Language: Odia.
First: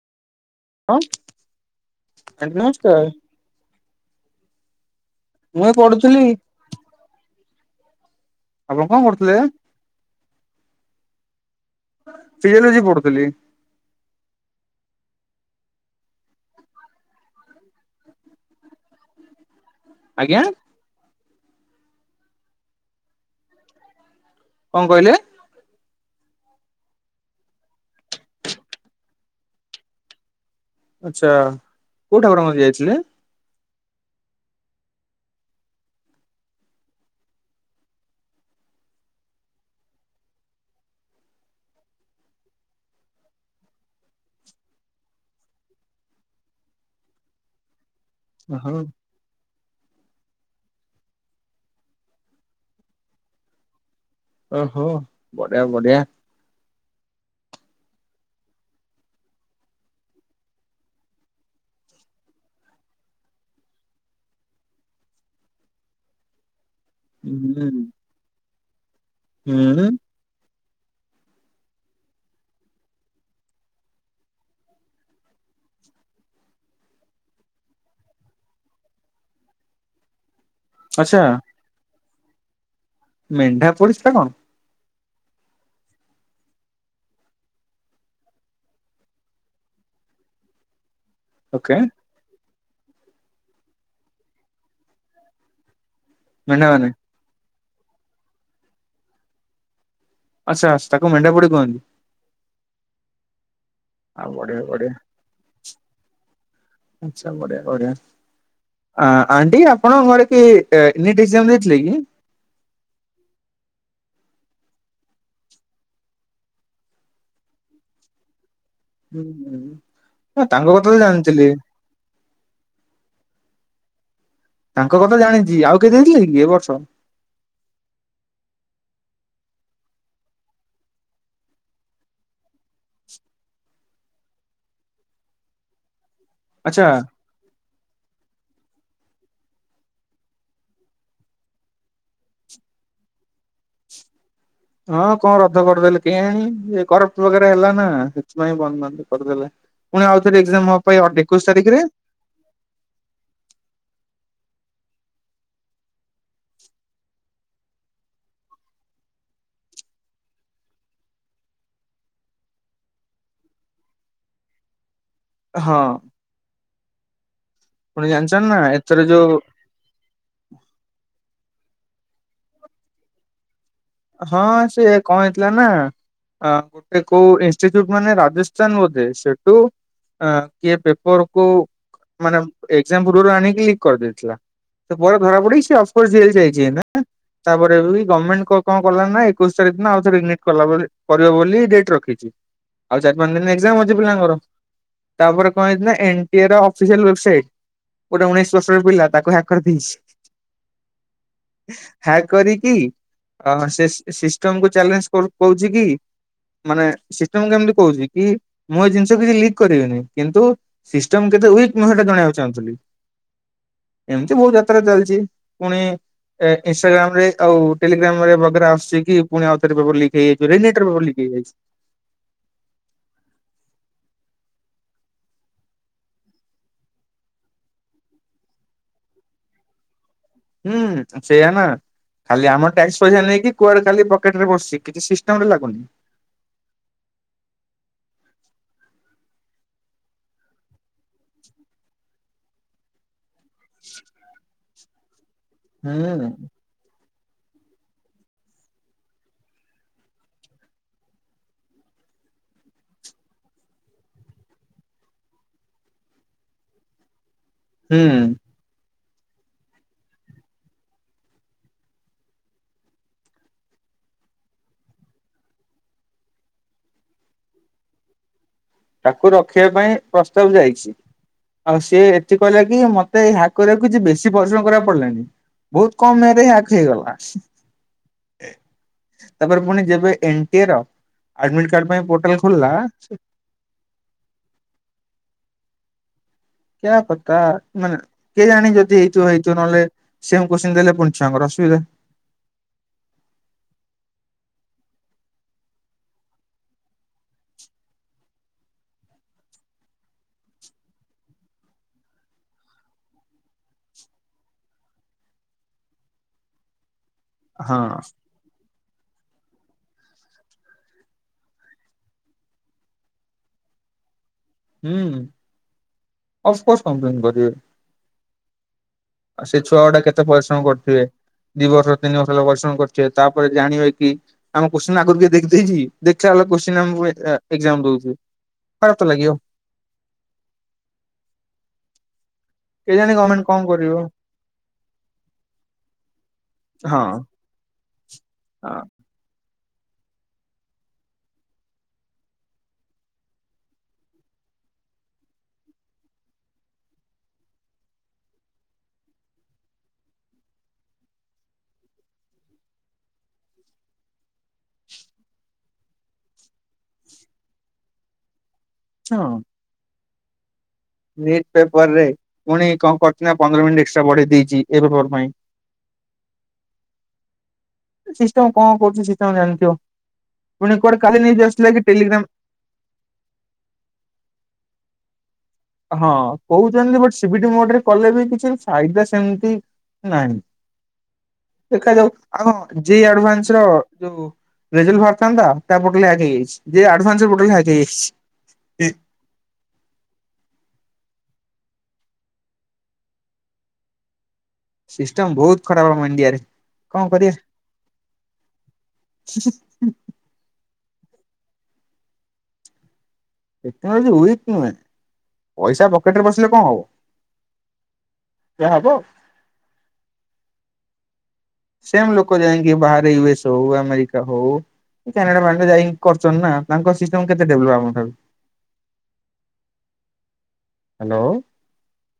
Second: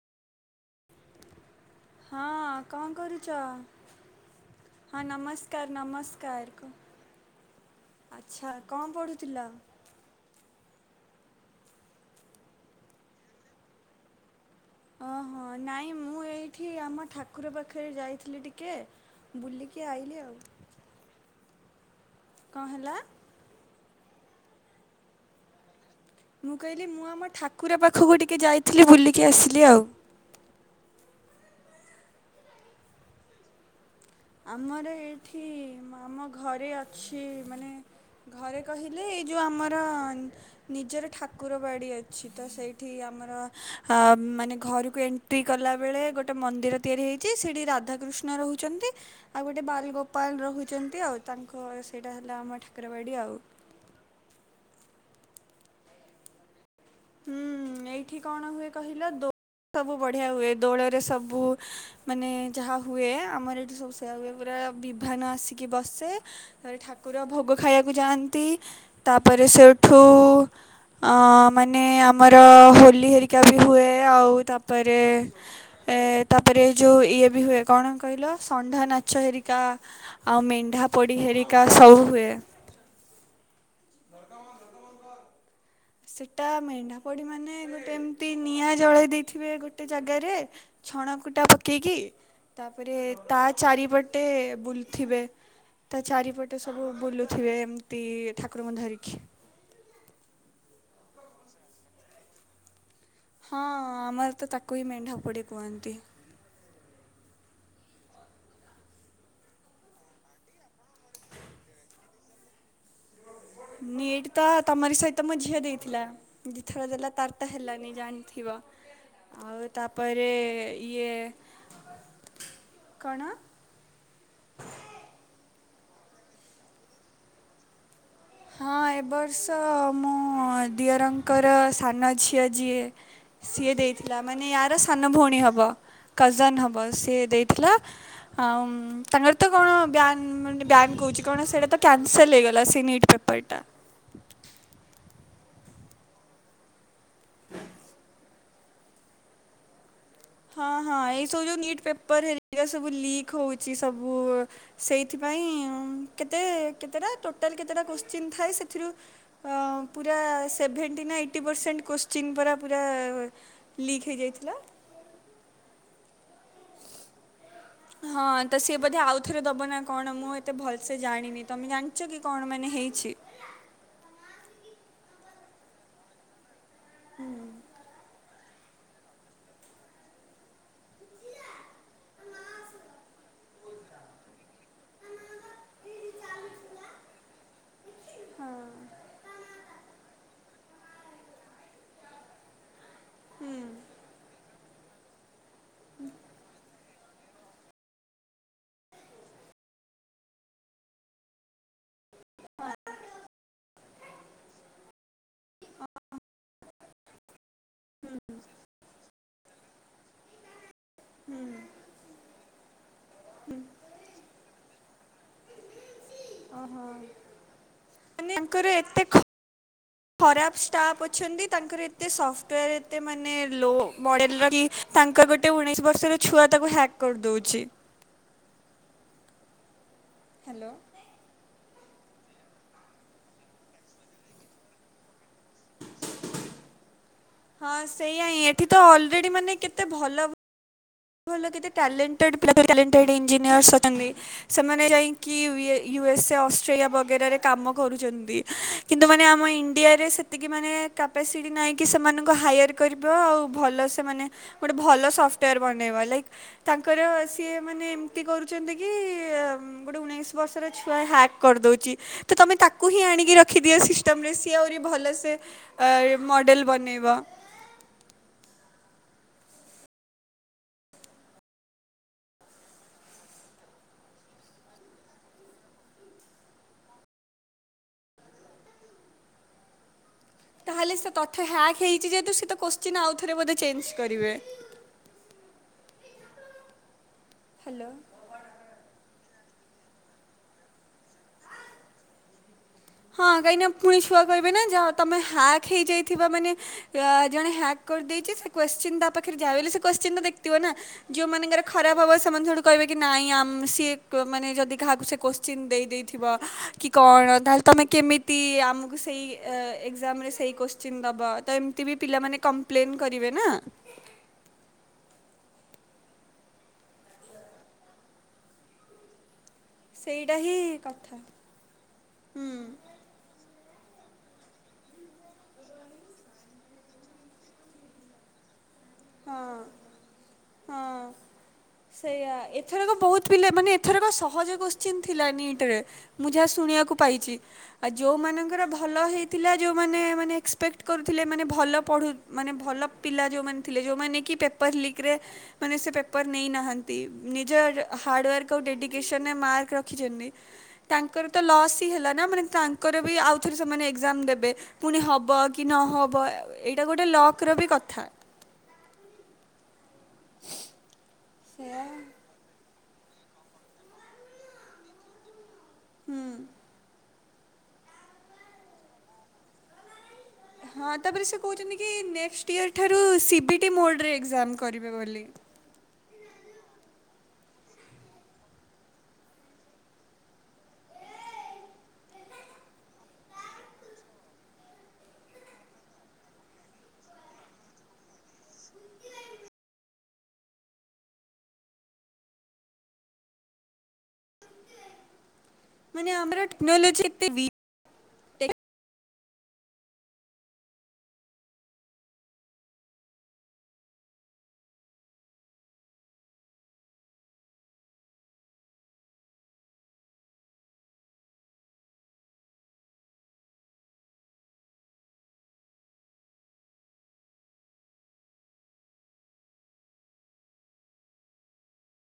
[inaudible] ଆଣ୍ଟି ହଁ କଣ ନମସ୍କାର କରୁଚ ହଁ ନମସ୍ ମୁଁ ଏ ନମସ୍କାର୍ ପଢୁଥିଲି -ନମସ୍କାର୍ ଆଚ୍ଛା ଆପଣ କଣ କରୁଥିଲେ ପଢୁଥିଲ? ଫିଜିଓଲୋଜି ପଢୁଥିଲି। ଓହୋ ନାଇଁ ମୁଁ ଏଇଠି ଆମ ଠାକୁର ପାଖେରେ ଯାଇଥିଲି ଟିକେ। ବୁଲିକି ଆଇଲି ଆଉ। ଆଜ୍ଞା କଣ୍ ହେଲା? କଣ୍ କହିଲେ? ମୁଁ କହିଲି ମୁଁ ଆମ ଠାକୁର ପାଖକୁ ଟିକେ ଯାଇଥିଲି ବୁଲିକି ଆସିଲି ଆଉ। ଆଚ୍ଛା କଉ ଠାକୁରଙ୍କ ଠିକି ଯାଇଥିଲେ? ଆମର ଏଇଠି ଆମ ଘରେ ଅଛି ମାନେ ଘରେ କହିଲେ, ଏଇ ଯଉ ଆମର ନିଜର ଠାକୁର ବାଡି ଅଛି, ତ ସେଇଠି ଆମର ଅ ମାନେ ଘରକୁ ଏ ଏଣ୍ଟ୍ରି କଲା ବେଳେ ଗୋଟେ ମନ୍ଦିର ତିଆରି ହେଇଚି, ସେଠି ରାଧାକୃଷ୍ଣ ଓହୋ ରହୁଚନ୍ତି ଆଉ ଗୋଟେ ବାଲଗୋପାଲ ରହୁଚନ୍ତି ଆଉ, ତାଙ୍କ ସେଇଟା ହେଲା ଆମ ଠାକୁରବାଡ଼ି ଆଉ। ଓହୋ, ବଢିଆ ବଢିଆ। ହୁଁ, ଏଇଠି କଣ ହୁଏ କହିଲ, ଦୋଳ ସବୁ ବଢ଼ିଆ ହୁଏ, ଦୋଳରେ ସବୁ ମାନେ ଯାହା ହୁଏ, ଆମର ଏଇଠି ସବୁ ସେୟା ହୁଏ, ପୁରା ବିଭନ ଆସିକି ବସେ ତାପରେ ଠାକୁ ଠାକୁର ଭୋଗ ହୁଁ ଖାଇବାକୁ ଯାଆନ୍ତି, ତାପରେ ହୁଁ ସେଇଠୁ, ଅଁ ମାନେ ଆମର ହୋଲି ହେରିକା ବି ହୁଏ, ଆଉ ତାପରେ ଏ ତାପରେ ଯୋଉ ଇଏ ବି ହୁଏ, କଣ କହିଲ? ଷଣ୍ଢ ନାଚ ହେରିକା ଆଉ ମେଣ୍ଢା ପୋଡି ଆଚ୍ଛା ହେରିକା ସବୁ ହୁଏ। ମେଣ୍ଢା ପୋଡି ସେଟା କଣ? ସେଟା ମେଣ୍ଢା ପଡ଼ି ମାନେ, ଗୋଟେ ଏମିତି ନିଆଁ ଜଳାଇ ଦେଇଥିବେ ଗୋଟେ ଜାଗାରେ ଛଣ କୁଟା ଓକେ ପକେଇକି, ତାପରେ ତା ଚାରିପଟେ ବୁଲଥିବେ ତା ଚାରିପଟେ ମେଣ୍ଢା ମାନେ ସବୁ ବୁଲୁଥିବେ ଏମିତି ଠାକୁରଙ୍କୁ ଧରିକି। ଆଛା, ତାକୁ ମେଣ୍ଢା ପୋଡି କୁହନ୍ତି। ହଁ, ଆଉ ଆମର ତ ବଢିଆ ତାକୁ ହିଁ ବଢିଆ ମେଣ୍ଢା ପଡ଼ି କୁହନ୍ତି। ଆଛା, ବଢ଼ିଆ ବଢ଼ିଆ। ଆଣ୍ଟି, ଆପଣଙ୍କ ଘରେ କିଏ ନିଟ ଏକ୍ଜାମ ଦେଇଥିଲେ କି? ନିଟ ତ, ତମରି ସହିତ ମୋ ଝିଅ ଦେଇଥିଲା। ଦିଥର ଦେଲା, ତାର ତ ହେଲାନି, ଜାଣିଥିବ? ହୁଁ ଆଉ ହୁଁ, ତାପରେ ତାଙ୍କ କଥା ତ ଇଏ ଜାଣିଥିଲି। କଣ? ତାଙ୍କ କଥା ଜାଣିଚି, ଆଉ କିଏ ଦେଇଥିଲେ କି ଏ ବର୍ଷ? ହଁ, ଏବର୍ଷ, ମୁଁ ଦିଅରଙ୍କର ସାନ ଝିଅ ଯିଏ ସିଏ ଦେଇଥିଲା, ମାନେ ୟାର ସାନ ଭଉଣୀ ହେବ, କଜନ ହେବ, ଆଚ୍ଛା ସିଏ ଦେଇଥିଲା ହଉ, ତାଙ୍କର ତ କଣ ବ୍ୟାନ, ମାନେ ବ୍ୟାନ୍ କହୁଚି, କଣ ସେଇଟା ତ କ୍ୟାନସଲ୍ ହେଇଗଲା, ସେ ନିଟ ପେପର ପଇଟା ହଁ, କଣ ରଧ କରିଦେଲେ କେଁ, କରପଟ ବରେ ହେଲା ନା। ନାଇଁ, ବନ୍ଦବାନ୍ଦ କରିଦେଲେ, ପୁଣି ଆଉ ଥରେ ଏକ୍ଜାମ ହବ ପା, ଏଇ ଏକୋଇଶି ତାରିଖରେ? ଏ ସବୁ ଲିକ ହଉଚି, ସବୁ ସେଇଥିପାଇଁ, କେତେ, କେତେଟା ଟୋଟାଲ କେତେଟା କଶ୍ଚିନ୍ ଥାଏ, ସେଥିରୁ ପୁରା ସେଭେଣ୍ଟି ନା, ଏଇଟି ପରସେଣ୍ଟ କ୍ୱୋଶ୍ଚିନ୍ ପରା ପୁରା ଲିକ୍ ହେଇଯାଇଥିଲା ହଁ। ପୁଣି ହଁ, ଜାଣିଛ ତ ନା ସେ ଏଥର ବୋଧେ ଆଉ ଯୋଉ ଥରେ ଦବନା କଣ ମୁଁ ଏତେ ଭଲସେ ଜାଣିନି, ତମେ ଜାଣିଛ କି? କଣ ମାନେ ହେଇଚି? ହଁ, ସିଏ କଣ ହେଇଥିଲା ନା, ଗୋଟେ କୋଉ ଇନସଚୁଟ ମାନେ ରାଜ [unintelligible] ସେଠୁ କିଏ ପେପରକୁୁ ମାନେ, ଏଜାମ ପୂର୍ବରୁ ଆଣିକି, ଲିକ୍ କରିଦେଇଥିଲା। ସେ ପରେ ଧରା ପଡ଼ିକି, ଅଫକୋ ଜେଲ ଯାଇଚି ଏଇନା, ତାପରେ ଗଭର୍ଣମେଣ୍ଟ କଣ କଲା ନାଁ ଏକୋଇଶ ତାରିଖ ଦିନ, ଆଉ ଥରେ ନିଟ କରିବ ବୋଲି ଡେଟ୍ ରଖିଚି। ଆଉ ଚାରି ପାଞ୍ଚ ଦିନ ଏକଜାମ ଅଛି ପିଲାଙ୍କର, ତାପରେ କଣ ହେଇଚି ନା ଏନ ଟି ଏ ର [unintelligible] ଗୋଟେ ଉଣେଇଶି ବର୍ଷର ପିଲା ତାକୁ ହ୍ୟାକ କରିଦେଇଛି। ହ୍ୟାକ କରିକି ଅ ସେ ସି ସିଷ୍ଟମ କୁ ଚ୍ୟାଲେଞ୍ଜ କରୁ କହୁଛି କି ମାନେ ସିଷ୍ଟମ କେମତି କହୁଛି କି ମୁଁ ଏ ଜିନିଷ କେହି ଲିକ କରିବେନି କିନ୍ତୁ ସିଷ୍ଟମ କେତେ ୱିକ ମୁଁ ସେଟା ଜଣେଇବାକୁ ଚାହୁଁଥିଲି ଏମିତି ବହୁତ କ ସାରା ଚାଲିଛି ପୁଣି ଏ ଇଷ୍ଟାଗ୍ରାମ ରେ ଆଉ ଟେଲି ମାନେ ବଗରା ତାଙ୍କର ଏତେ ଆସୁଛିକି ଖ ପୁଣି ଆଉଥରେ ପେପର ଲିଖ ହେଇଯାଇଛି ଖରାପ ଷ୍ଟାଫ୍ [unintelligible] ଅଛନ୍ତି ହେଇଯାଇଛି। ତାଙ୍କର ଏତେ ସପ୍ଟର ଏତେ ମାନେ ଲୋ ମଡେଲର କି ତାଙ୍କ ଗୋଟେ ଉଣେଇ ବର୍ଷର ଛୁଆ ତାକୁ ହ୍ୟାକ୍ କରିଦଉଛି। ହ୍ୟାଲୋ। ହୁଁ। ସେଇୟା ନା ଖାଲି ଆମ ଟ୍ୟାକ୍ସ ପଇସା ନେଇକି କୁଆଡେ ଖାଲି ପକେଟ ରେ ବସିଛି କିଛି ସିଷ୍ଟମ ରେ ଲାଗୁନି। ହଁ ସେଇଆ ହିଁ ଏଠି ତ ଅଲରେଡି ମାନେ କେତେ ଭଲ ଭଲ କେତେ ଟ୍ୟାଲେଣ୍ଟେଡ ପିଲା ଟ୍ୟାଲେଣ୍ଟେଡ ଇଞ୍ଜିନିୟର୍ସ ଅଛନ୍ତି ସେମାନେ ଯାଇ କି ୟୁଏ ୟୁଏସ ହୁଁ ଅସ ଅଷ୍ଟ୍ରେୟା ବଗେରାରେ କାମ କରୁଛନ୍ତି କିନ୍ତୁ ମାନେ ଆମ ଇଣ୍ଡିଆରେ ସେତିକି ମାନେ କପାସିଟି ନାଇଁକି ସେମାନଙ୍କୁ ହାୟାର କରିବା ଆଉ ଭଲ ସେମାନେ ଗୋଟେ ଭଲ ସଫ୍ଟାର ବନେଇବା ଲେଗ ତାଙ୍କର ସିଏ ମାନେ ହୁଁ। ଏମିତି କରୁ ଛନ୍ତି କି ଗୋଟେ ଉଣେଇଶି ବର୍ଷର ଛୁଆ ହ୍ୟାକ୍ କରିଦଉଛି। ତ ତମେ ତାକୁ ହିଁ ଆଣିକି ରଖିଦିଅ ସିଷ୍ଟମ ରେ ସିଏ ଆହୁରି ଭଲସେ ଆ ଏ ମଡ଼େଲ ବନେଇବ। ତାକୁ ରଖିବା ପାଇଁ ପ୍ରସ୍ତାବ ଯାଇଛି। ଆଉ ସିଏ ଏତେ କହିଲା କି ମତେ ହ୍ୟାକ୍ କରିବାକୁ କିଛି ବେଶୀ ପରିଶ୍ରମ କରିବାକୁ ପଡିଲାନି। ବହୁତ କମ ୟେରେ ହ୍ୟାକ ହେଇଗଲା। ଏ ତାପରେ ପୁଣି ଯେବେ ଏ ତାହେଲେ ସେ ତଥ୍ୟ ହ୍ୟାକ୍ ହେଇଛି ଯେହେତୁ ସେ ତ ଖୋଲିଲା କୋଶ୍ଚିନ ଆଉଥରେ ବୋଧେ ଚେଞ୍ଜ କରିବେ। କ୍ୟା ପତା ହ୍ୟାଲୋ ମାନେ କେଜାଣି ଯଦି ହେଇଥିବ ହେଇଥିବ ନହେଲେ ସେ ଆମକୁ କୋଶ୍ଚିନ ଦେଲେ ପୁଣି ଛୁଆଙ୍କର ଅସୁବିଧା। ହଁ କାହିଁକିନା ପୁଣି ଛୁଆ କହିବେ ନା ଯାହା ତମେ ହ୍ୟାକ୍ ହେଇଯାଇଥିବା ମାନେ ୟା ଜଣେ ହ୍ୟାକ୍ କରିଦେଇଛି ସେ କୋଶ୍ଚିନ୍ ତା ପାଖରେ ଯାହାବିଲେ ସେ କୋଶ୍ଚିନ ତ ଦେଖିଥିବ ନା? ଯଉ ମାନଙ୍କର ଖରାପ ହବ ସେମାନେ ସଠୁ କହିବେ କି ନାଇଁ ଆମ ସିଏ କ ମାନେ ଯଦି କାହାକୁ ସେ କୋଶ ଶ୍ଚିନ ଦେଇଥିବ କି କଣ ତାହେଲେ ହଁ ତମେ କେମିତି ଟି ଆମକୁ ସେଇ ଏ ଏକ୍ଜାମରେ ସେଇ କୋଶ୍ଚିନ୍ ଦେବା ତ ଏମିତି ବି ପିଲାମାନେ କମ୍ ପ୍ଲେନ୍ କରିବେ ନା? ହୁଁ। ଅଫକୋର୍ସ କମ୍ପ୍ଲେନ୍ କରିବେ। ଆଉ ସେ ଛୁଆ ଗୁଡା କେତେ ସେଇଟା ହିଁ ପରିଶ୍ରମ କରିଥିବେ କଥା ଦି ବର୍ଷ ତିନି ବର୍ଷ ହେଲା ହୁଁ ପରିଶ୍ରମ କରି ଥିବେ ତାପରେ ଜାଣିବେ କି ଆମ କୋଶ୍ଚିନ ଆଗରୁ ଦେ ଦେ ଦେଇଛି ଦେଖିଲା ଅଳକୁ କୋଶ୍ଚିନ ଆମକୁ ଏଏ ଏଜ୍ଜାମ୍ ଦଉଛି। ଖରାତ ଲାଗିିବ। ହଁ ହଁ ସେଇଆ ଏ ଏଥରକ କେଜାଣି ବହୁତ ଗଭର୍ଣମେଣ୍ଟ ପିଲା କଣ ମାନେ କରିବ ଏଥରକ ସହଜ କୋଶ୍ଚିନ୍ ଥିଲା ନିଟ୍ ରେ ମୁଁ ଯାହା ଶୁଣିବାକୁ ହଁ ପାଇଛି। ଆଉ ଯୋଉମାନଙ୍କର ଭଲ ହେଇ ଥିଲା ଯୋଉଁମାନେ ମାନେ ଏକ୍ସପେକ୍ଟ କରୁଥିଲେ ମାନେ ଭଲ ପଢ଼ୁ ମାନେ ଭଲ ପିଲା ଯେଉଁମାନ ଥିଲେ ଯୋଉମାନେ କି ପେପର୍ ଲିକ୍ରେ ମାନେ ସେ ପେପର ନେଇନାହାଁନ୍ତି ନିଜର ହାଡୱାର୍କ ଆଉ ଡେଡିକେସନରେ ମାର୍କ ରଖିଛନ୍ତି। ତାଙ୍କର ତ ଲସ୍ ହିଁ ହେଲା ନା ମାନେ ତାଙ୍କର ବି ଆଉଥରେ ସେମାନେ ଏଗଜାମ ଦେବେ। ପୁଣି ହବ କି ନହବ ଏଇଟା ଗୋଟେ ଲକର ବି କଥା। ଚ ଅଁ। ନିଟ୍ ସେଇଆ ପେପର ରେ ପୁଣି କଣ କରଛି ନା ପନ୍ଦର ମିନିଟ୍ ଏକ୍ସଟ୍ରା ବଢେଇ ଦେଇଛି ଏ ପେପର ପାଇଁ। ହୁଁ। ସିଷ୍ଟମ କଣ କରୁଛି ସିଷ୍ଟମ ଜାଣିଥିବ ପୁଣି କୁଆଡେ କାଲି ନେଇକି ଆସିଥିଲା କି ଟେଲିଗ୍ରାମ କିୟରଠାରୁ ସିବି ଟି ମୋଡ଼ରେ ଏକ୍ଜାମ କରିବେ ବୋଲି ହଁ କହୁଛନ୍ତି ବଟ ସିିବଟି ମୋଡରେ କଲେ ବି କିଛି ଫାଇଦା ସେମତି ନାଇଁ ଦେଖାଯାଉ ଆ ହଁ ଜି ଆଡଭାନ୍ସ ର ଯୋଉ ରେଜଲ୍ ବାହାରିଥାନ୍ତା ତା ପୋଟଲ ହ୍ୟାକ ହେଇଯାଇଛି ଯେ ଆଡ଼ଭାନ୍ସ ପୋଟଲ ହ୍ୟାକ ହେଇଯାଇଛି। ସିଷ୍ଟମ ବହୁତ ଖରାପ ହେବ ଆମ ମାନେ ଆମର ଇଣ୍ଡିଆରେ କଣ ଟେକ୍ନୋଲୋଜି କରିବା ଏତେ ହୁଁହୁଁ ଟେକ୍ନୋଲୋଜି ୱିକ୍ ନୁହେଁ ପଇସା ପକେଟରେ ପସିଲେ କଣ ହବ। ଯା ହବ। ସେମ ଲୋକ ଯାଇଙ୍କି ବାହାରେ ୟୁଏସ ହଉ ଆମେରିକା ହଉ କାନେଡାନା ବ୍ୟାଙ୍କରେ ଯାଇିକି କରୁଛନ୍ତି ନା ତାଙ୍କ ସିଷ୍ଟମ କେତେ ଡେଭଲପ ଆମ ଠାରୁ। ହ୍ୟାଲୋ।